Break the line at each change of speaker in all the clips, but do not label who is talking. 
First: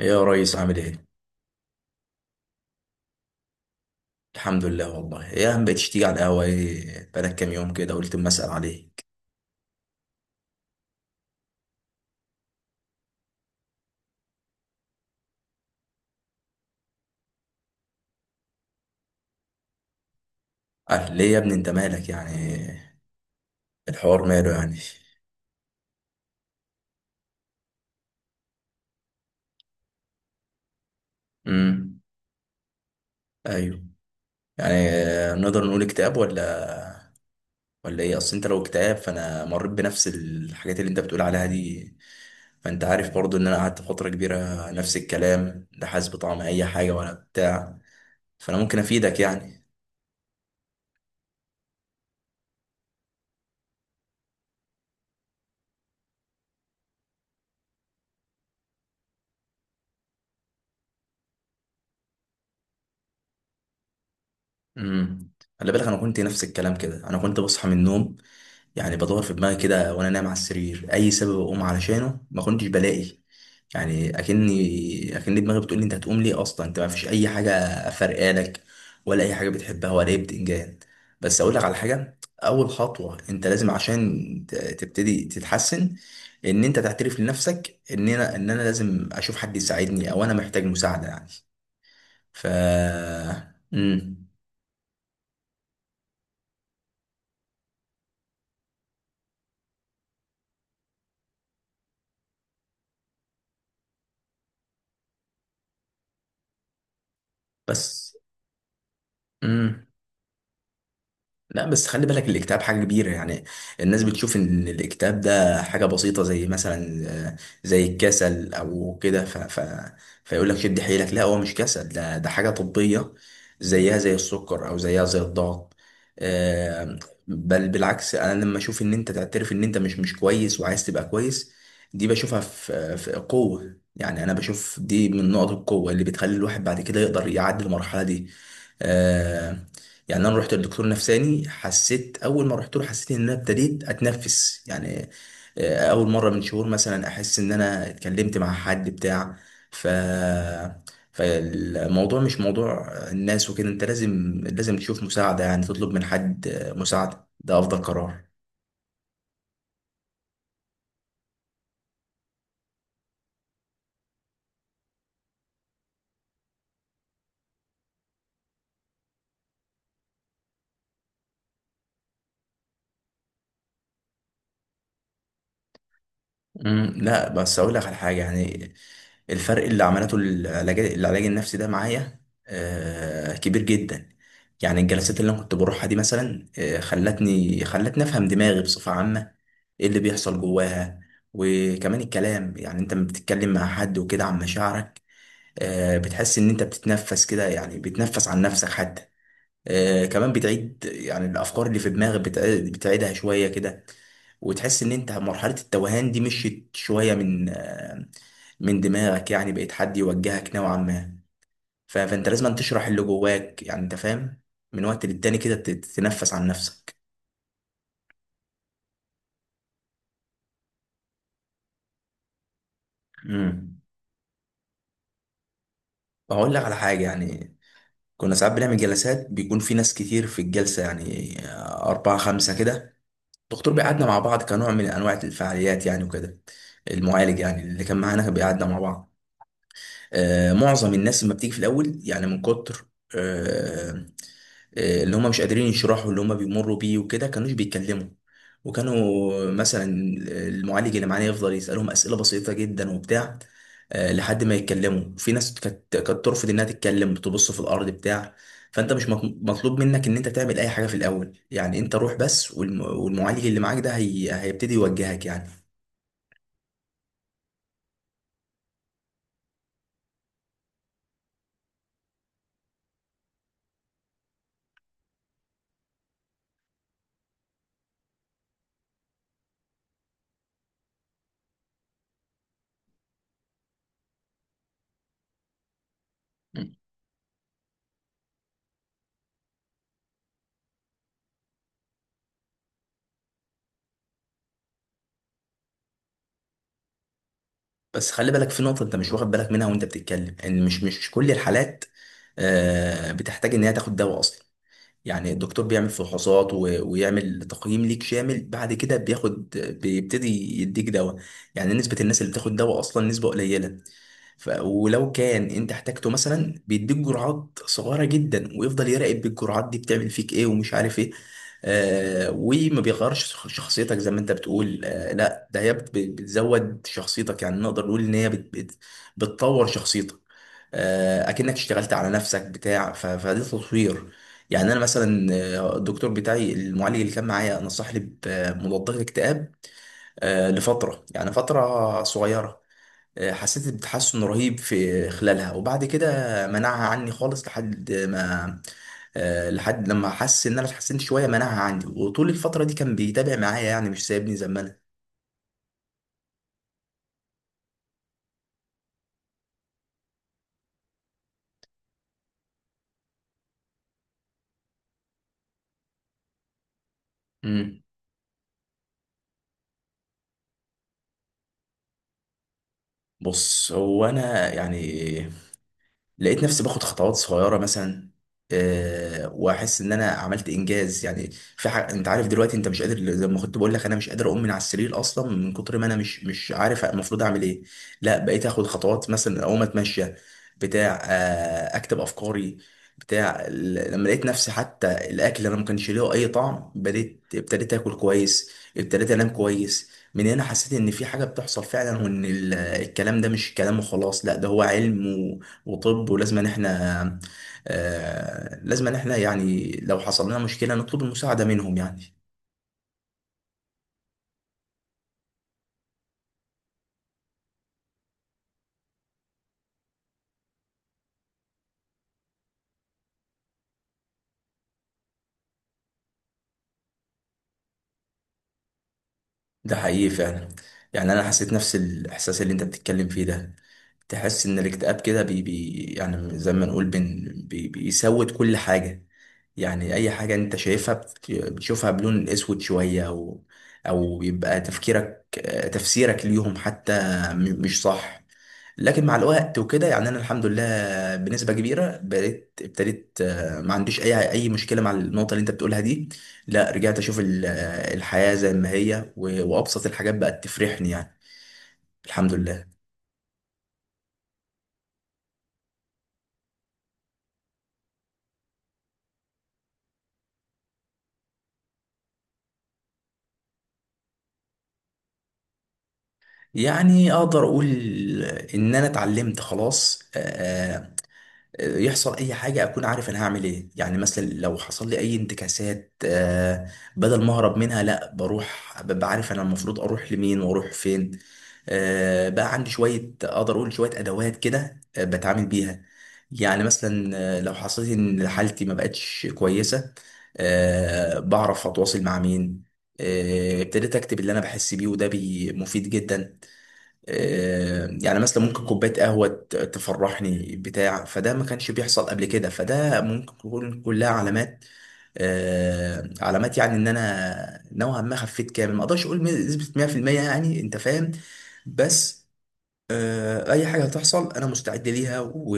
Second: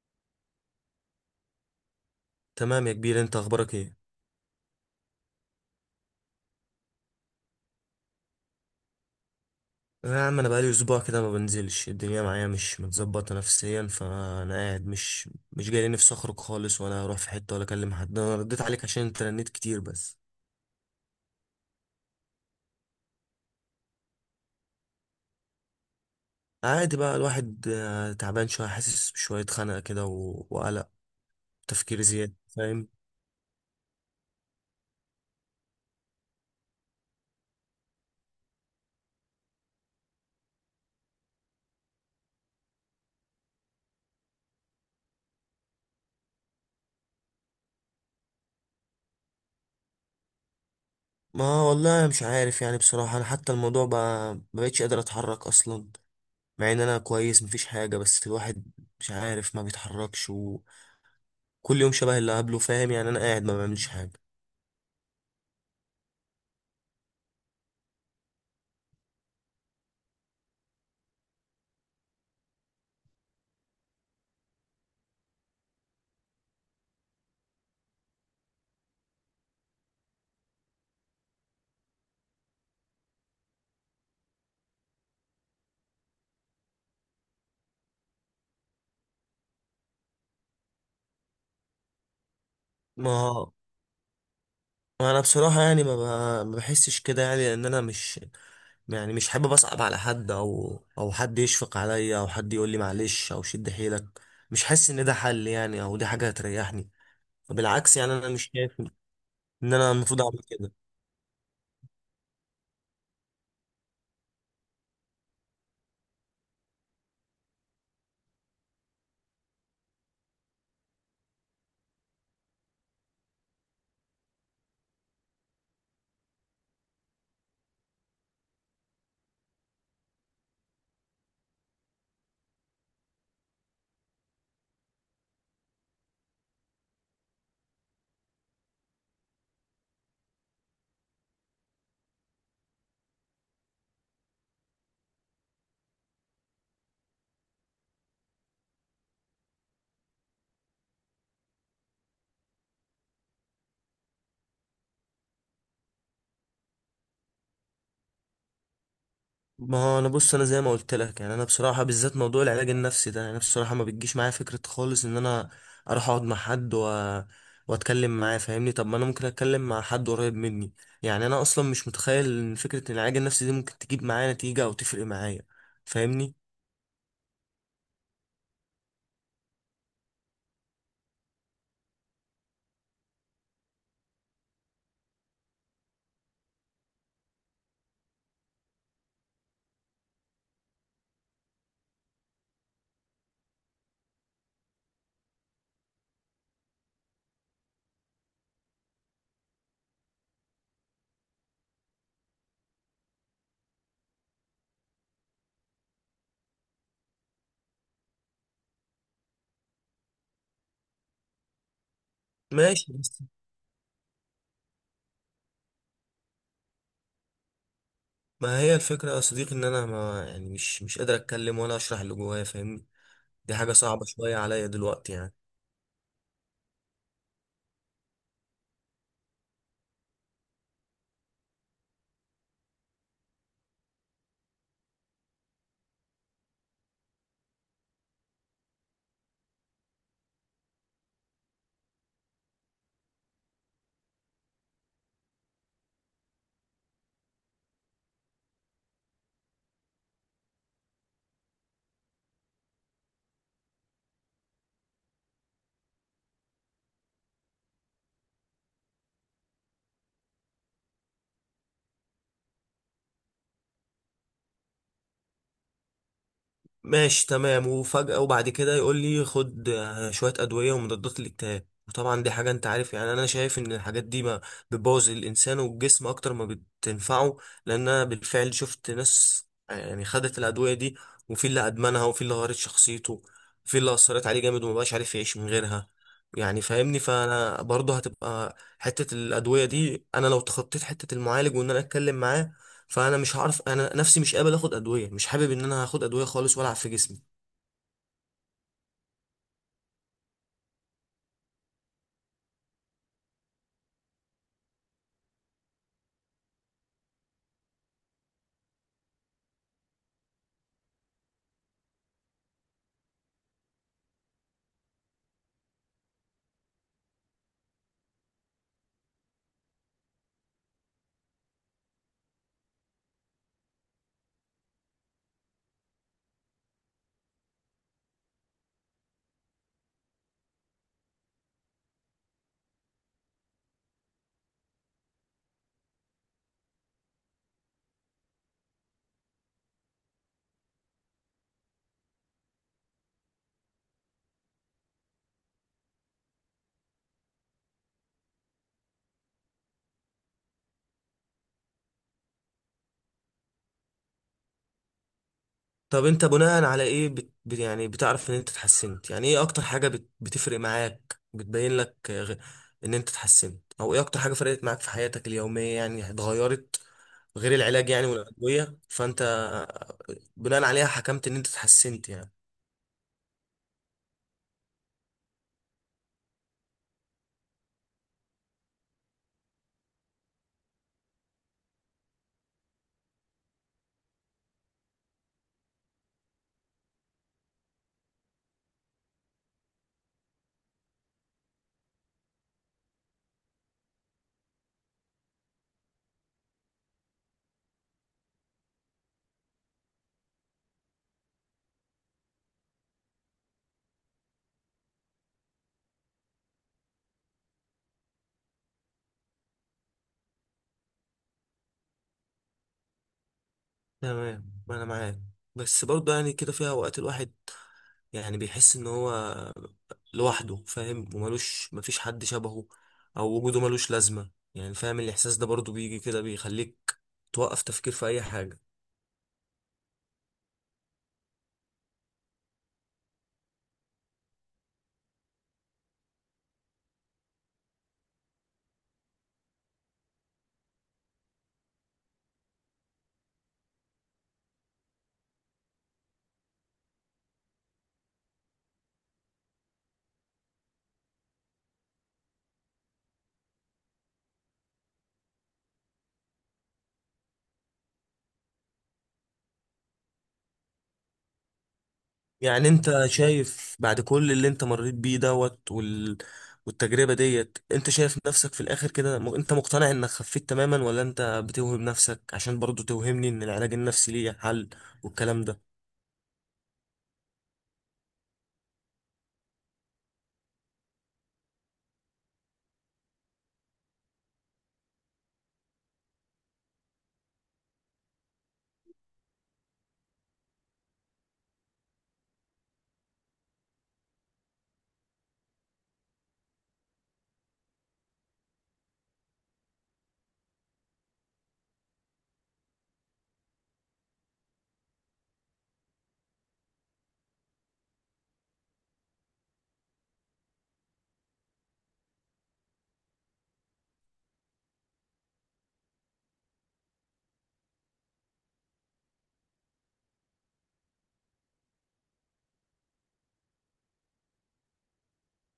يا ريس عامل ايه؟
تمام يا كبير، انت اخبارك ايه؟
الحمد لله والله يا عم بقيتش تيجي على القهوة، ايه بقالك كام يوم كده، قلت اما اسأل عليك.
يا عم انا بقالي اسبوع كده، ما بنزلش الدنيا معايا، مش متظبطه نفسيا، فانا قاعد مش جاي لي نفسي اخرج خالص، ولا اروح في حته، ولا اكلم حد. انا رديت عليك عشان انت رنيت كتير بس.
قال ليه يا ابني، انت مالك يعني؟ الحوار ماله يعني؟
عادي بقى الواحد تعبان شويه، حاسس بشويه خنقه كده وقلق،
امم
تفكير زياده، فاهم؟
ايوه. يعني نقدر نقول اكتئاب ولا؟ ولا ايه؟ اصل انت لو اكتئاب، فانا مريت بنفس الحاجات اللي انت بتقول عليها دي. فانت عارف برضو ان انا قعدت فترة كبيرة نفس الكلام، لا حاسس بطعم اي حاجة ولا بتاع. فانا ممكن افيدك يعني.
ما والله مش عارف يعني، بصراحه انا حتى الموضوع بقى ما بقتش قادر اتحرك اصلا، مع ان انا كويس مفيش حاجه، بس الواحد مش عارف ما بيتحركش، وكل يوم شبه اللي قبله، فاهم يعني؟ انا قاعد ما بعملش حاجه.
امم خلي بالك، انا كنت نفس الكلام كده، انا كنت بصحى من النوم يعني، بدور في دماغي كده وانا نايم على السرير، اي سبب اقوم علشانه ما كنتش بلاقي. يعني اكن دماغي بتقول لي انت هتقوم ليه اصلا، انت ما فيش اي حاجه فارقالك، ولا اي حاجه بتحبها ولا اي بتنجان. بس اقول لك على حاجه، اول خطوه انت لازم عشان تبتدي تتحسن، ان انت تعترف لنفسك ان انا لازم اشوف حد يساعدني، او انا محتاج مساعده يعني. ف
ما
امم
ما انا بصراحه يعني ما بحسش كده يعني، لان انا مش يعني مش حابب اصعب على حد، او حد يشفق عليا، او حد يقول لي معلش او شد حيلك. مش حاسس ان ده حل يعني، او دي حاجه هتريحني. بالعكس، يعني
بس
انا مش شايف ان
امم
انا المفروض اعمل كده.
لا بس خلي بالك، الاكتئاب حاجة كبيرة يعني. الناس بتشوف ان الاكتئاب ده حاجة بسيطة، زي مثلا زي الكسل او كده. فيقول لك شد حيلك. لا، هو مش كسل، ده حاجة طبية، زيها زي السكر او زيها زي الضغط. آه، بل بالعكس، انا لما اشوف ان انت تعترف ان انت مش كويس وعايز تبقى كويس، دي بشوفها في قوة، يعني انا بشوف دي من نقط القوة اللي بتخلي الواحد بعد كده يقدر يعدي المرحلة دي. آه، يعني انا رحت لدكتور نفساني، حسيت اول ما رحت له حسيت ان انا ابتديت اتنفس يعني. اول مره من شهور مثلا احس ان انا اتكلمت مع حد بتاع. ف فالموضوع مش موضوع الناس وكده، انت لازم تشوف مساعده يعني، تطلب من حد مساعده، ده افضل قرار.
ما هو انا بص، انا زي ما قلت لك، يعني انا بصراحه، بالذات موضوع العلاج النفسي ده، يعني انا بصراحه ما بتجيش معايا فكره خالص ان انا اروح اقعد مع حد واتكلم معاه، فاهمني؟ طب ما انا ممكن اتكلم مع حد قريب مني. يعني انا اصلا مش متخيل ان فكره إن العلاج النفسي دي ممكن تجيب معايا نتيجه او تفرق معايا، فاهمني؟
مم، لا بس اقول لك على حاجه يعني. الفرق اللي عملته العلاج النفسي ده معايا كبير جدا. يعني الجلسات اللي انا كنت بروحها دي مثلا خلتني افهم دماغي بصفه عامه، ايه اللي بيحصل جواها. وكمان الكلام، يعني انت لما بتتكلم مع حد وكده عن مشاعرك، بتحس ان انت بتتنفس كده يعني، بتنفس عن نفسك حتى. كمان بتعيد يعني الافكار اللي في دماغك، بتعيدها شويه كده، وتحس ان انت مرحلة التوهان دي مشيت شوية من من دماغك يعني، بقيت حد يوجهك نوعا ما. فانت لازم تشرح
ماشي،
اللي
بس
جواك يعني، انت فاهم، من وقت للتاني كده تتنفس عن نفسك.
ما هي الفكره يا صديقي، ان انا ما يعني مش قادر اتكلم ولا اشرح اللي جوايا، فاهمني؟ دي حاجه
امم
صعبه شويه عليا دلوقتي يعني.
اقول لك على حاجة يعني، كنا ساعات بنعمل جلسات بيكون في ناس كتير في الجلسة، يعني أربعة خمسة كده. الدكتور بيقعدنا مع بعض كنوع من أنواع الفعاليات يعني، وكده المعالج يعني اللي كان معانا بيقعدنا مع بعض. معظم الناس لما بتيجي في الاول، يعني من كتر آه، اللي هم مش قادرين يشرحوا اللي هم بيمروا بيه وكده، كانوش بيتكلموا، وكانوا مثلا المعالج اللي معانا يفضل يسألهم أسئلة بسيطة جدا وبتاع لحد ما يتكلموا. في ناس كانت ترفض انها تتكلم، بتبص في الارض بتاع. فانت مش مطلوب منك ان انت تعمل اي حاجة في الاول يعني، انت روح بس، والمعالج اللي معاك ده هيبتدي يوجهك يعني.
ماشي تمام، وفجأة وبعد كده يقول لي خد شوية أدوية ومضادات الاكتئاب، وطبعا دي حاجة انت عارف يعني، انا شايف ان الحاجات دي ما بتبوظ الانسان والجسم اكتر ما بتنفعه. لان انا بالفعل شفت ناس يعني خدت الأدوية دي، وفي اللي أدمنها، وفي اللي غيرت شخصيته، وفي اللي أثرت عليه جامد ومبقاش عارف يعيش من غيرها، يعني فاهمني. فانا برضه هتبقى حتة الأدوية دي، انا لو تخطيت حتة المعالج وان انا اتكلم معاه، فانا مش هعرف، انا نفسي مش قابل اخد ادويه، مش حابب ان انا هاخد ادويه خالص والعب في جسمي.
بس خلي بالك في نقطة أنت مش واخد بالك منها وأنت بتتكلم، إن مش كل الحالات بتحتاج إن هي تاخد دواء أصلا. يعني الدكتور بيعمل فحوصات ويعمل تقييم ليك شامل، بعد كده بيبتدي يديك دواء. يعني نسبة الناس اللي بتاخد دواء أصلا نسبة قليلة. ولو كان انت احتاجته مثلا بيديك جرعات صغيرة جدا، ويفضل يراقب بالجرعات دي بتعمل فيك ايه ومش عارف ايه. آه، وما بيغيرش شخصيتك زي ما انت بتقول. آه لا، ده هي بتزود شخصيتك، يعني نقدر نقول ان هي بتطور شخصيتك. اكنك اشتغلت على نفسك بتاع. فده تطوير. يعني انا مثلا الدكتور بتاعي المعالج اللي كان معايا نصحني بمضادات اكتئاب لفتره، يعني فتره صغيره. حسيت بتحسن رهيب في خلالها، وبعد كده منعها عني خالص لحد ما آه، لحد لما حس ان انا اتحسنت شويه منعها عندي، وطول الفتره دي كان بيتابع معايا يعني، مش سايبني زي ما انا.
طب انت بناء على ايه يعني بتعرف ان انت اتحسنت؟ يعني ايه اكتر حاجه بتفرق معاك، بتبين لك ان انت اتحسنت؟ او ايه اكتر حاجه فرقت معاك في حياتك اليوميه يعني، اتغيرت، غير
مم.
العلاج يعني والادويه، فانت بناء عليها حكمت ان انت اتحسنت يعني؟
بص، هو انا يعني لقيت نفسي باخد خطوات صغيره مثلا، أه، واحس ان انا عملت انجاز يعني في حاجه. انت عارف دلوقتي انت مش قادر، زي ما كنت بقول لك انا مش قادر اقوم من على السرير اصلا، من كتر ما انا مش عارف المفروض اعمل ايه. لا، بقيت اخد خطوات مثلا اقوم اتمشى بتاع، أه، اكتب افكاري بتاع. لما لقيت نفسي حتى الاكل اللي انا ما كانش ليه اي طعم، ابتديت اكل كويس، ابتديت انام كويس، من هنا حسيت ان في حاجه بتحصل فعلا، وان الكلام ده مش كلام وخلاص، لا ده هو علم. وطب ولازم ان احنا لازم ان احنا يعني لو حصل لنا مشكلة نطلب المساعدة منهم يعني.
تمام، انا معاك، بس برضه يعني كده فيها اوقات الواحد يعني بيحس ان هو لوحده، فاهم؟ وملوش، مفيش حد شبهه، او وجوده ملوش لازمه يعني. فاهم الاحساس ده؟ برضو بيجي كده، بيخليك توقف تفكير في اي حاجه.
ده حقيقي فعلا، يعني انا حسيت نفس الاحساس اللي انت بتتكلم فيه ده. تحس ان الاكتئاب كده بي يعني زي ما نقول بي بيسود كل حاجة. يعني اي حاجة انت شايفها بتشوفها بلون اسود شوية، او او بيبقى تفكيرك، تفسيرك ليهم حتى مش صح. لكن مع الوقت وكده يعني انا الحمد لله بنسبة كبيرة بقيت ابتديت ما عنديش اي مشكلة مع النقطة اللي انت بتقولها دي. لا، رجعت اشوف الحياة زي ما هي، وابسط الحاجات بقت تفرحني يعني. الحمد
يعني
لله.
انت شايف بعد كل اللي انت مريت بيه دوت والتجربه ديت، انت شايف نفسك في الاخر كده، انت مقتنع انك خفيت تماما، ولا انت بتوهم نفسك عشان برضو توهمني ان العلاج النفسي ليه حل والكلام ده؟
يعني اقدر اقول ان انا اتعلمت خلاص. يحصل اي حاجه اكون عارف انا هعمل ايه، يعني مثلا لو حصل لي اي انتكاسات بدل ما اهرب منها، لا بروح، ببقى عارف انا المفروض اروح لمين واروح فين. بقى عندي شويه، اقدر اقول شويه ادوات كده بتعامل بيها. يعني مثلا لو حصلت ان حالتي ما بقتش كويسه، بعرف اتواصل مع مين. ابتديت اكتب اللي انا بحس بيه، وده مفيد جدا. يعني مثلا ممكن كوباية قهوة تفرحني بتاع، فده ما كانش بيحصل قبل كده، فده ممكن تكون كلها علامات، علامات يعني ان انا نوعا ما خفيت. كامل ما اقدرش اقول نسبة 100% يعني، انت فاهم. بس اي حاجة هتحصل انا مستعد ليها،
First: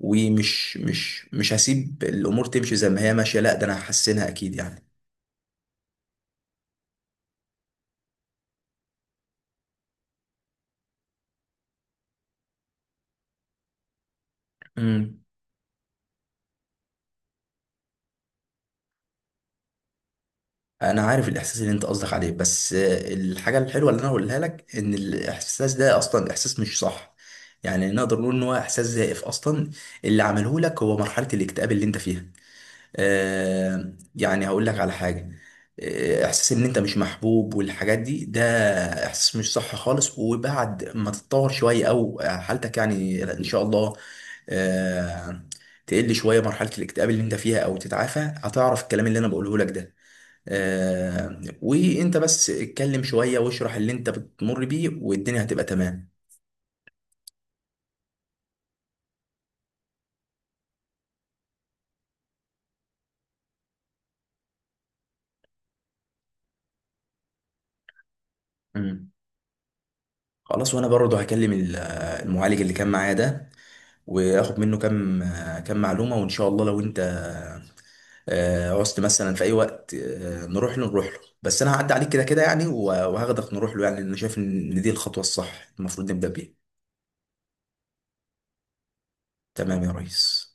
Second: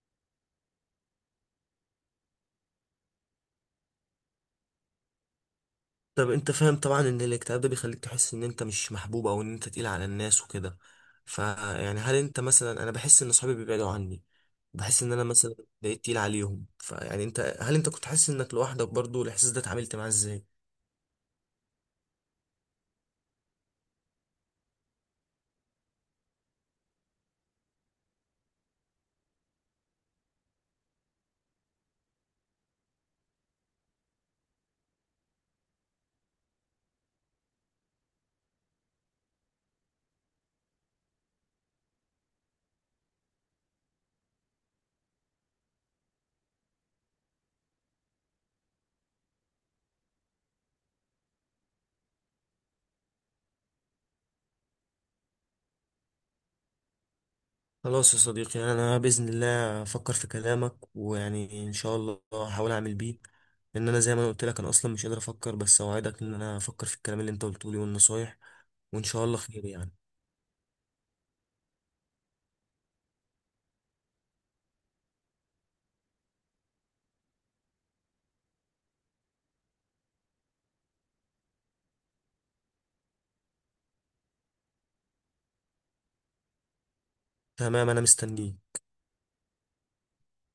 ومش مش هسيب الامور تمشي زي ما هي ماشية، لا ده انا هحسنها اكيد.
طب انت فاهم طبعا ان الاكتئاب ده بيخليك تحس ان انت مش محبوب، او ان انت تقيل على الناس وكده، فيعني هل انت مثلا، انا بحس ان صحابي بيبعدوا عني، بحس ان
يعني
انا مثلا بقيت تقيل عليهم، فيعني انت هل انت كنت حاسس انك لوحدك برضو؟ الاحساس ده اتعاملت معاه ازاي؟
انا عارف الاحساس اللي انت قصدك عليه، بس الحاجه الحلوه اللي انا هقولها لك ان الاحساس ده اصلا احساس مش صح. يعني نقدر نقول ان هو احساس زائف اصلا، اللي عمله لك هو مرحله الاكتئاب اللي انت فيها. آه، يعني هقول لك على حاجه، احساس ان انت مش محبوب والحاجات دي، ده احساس مش صح خالص، وبعد ما تتطور شويه او حالتك يعني ان شاء الله، آه تقل شويه مرحله الاكتئاب اللي انت فيها او تتعافى، هتعرف الكلام اللي انا بقوله لك ده. وانت بس اتكلم شوية واشرح اللي انت بتمر بيه، والدنيا هتبقى تمام.
خلاص يا صديقي، انا باذن الله افكر في كلامك، ويعني ان شاء الله هحاول اعمل بيه، ان انا زي ما انا قلت لك، انا اصلا مش قادر افكر، بس اوعدك ان انا افكر في الكلام اللي انت قلته لي والنصايح، وان
امم
شاء الله خير يعني.
خلاص، وانا برضه هكلم المعالج اللي كان معايا ده، واخد منه كام معلومة، وان شاء الله لو انت عوزت مثلا في اي وقت نروح له، بس انا هعدي عليك كده كده يعني، وهاخدك نروح له يعني، لأن انا شايف ان دي الخطوة الصح المفروض نبدأ بيها.
تمام، انا مستنيك.
تمام يا ريس.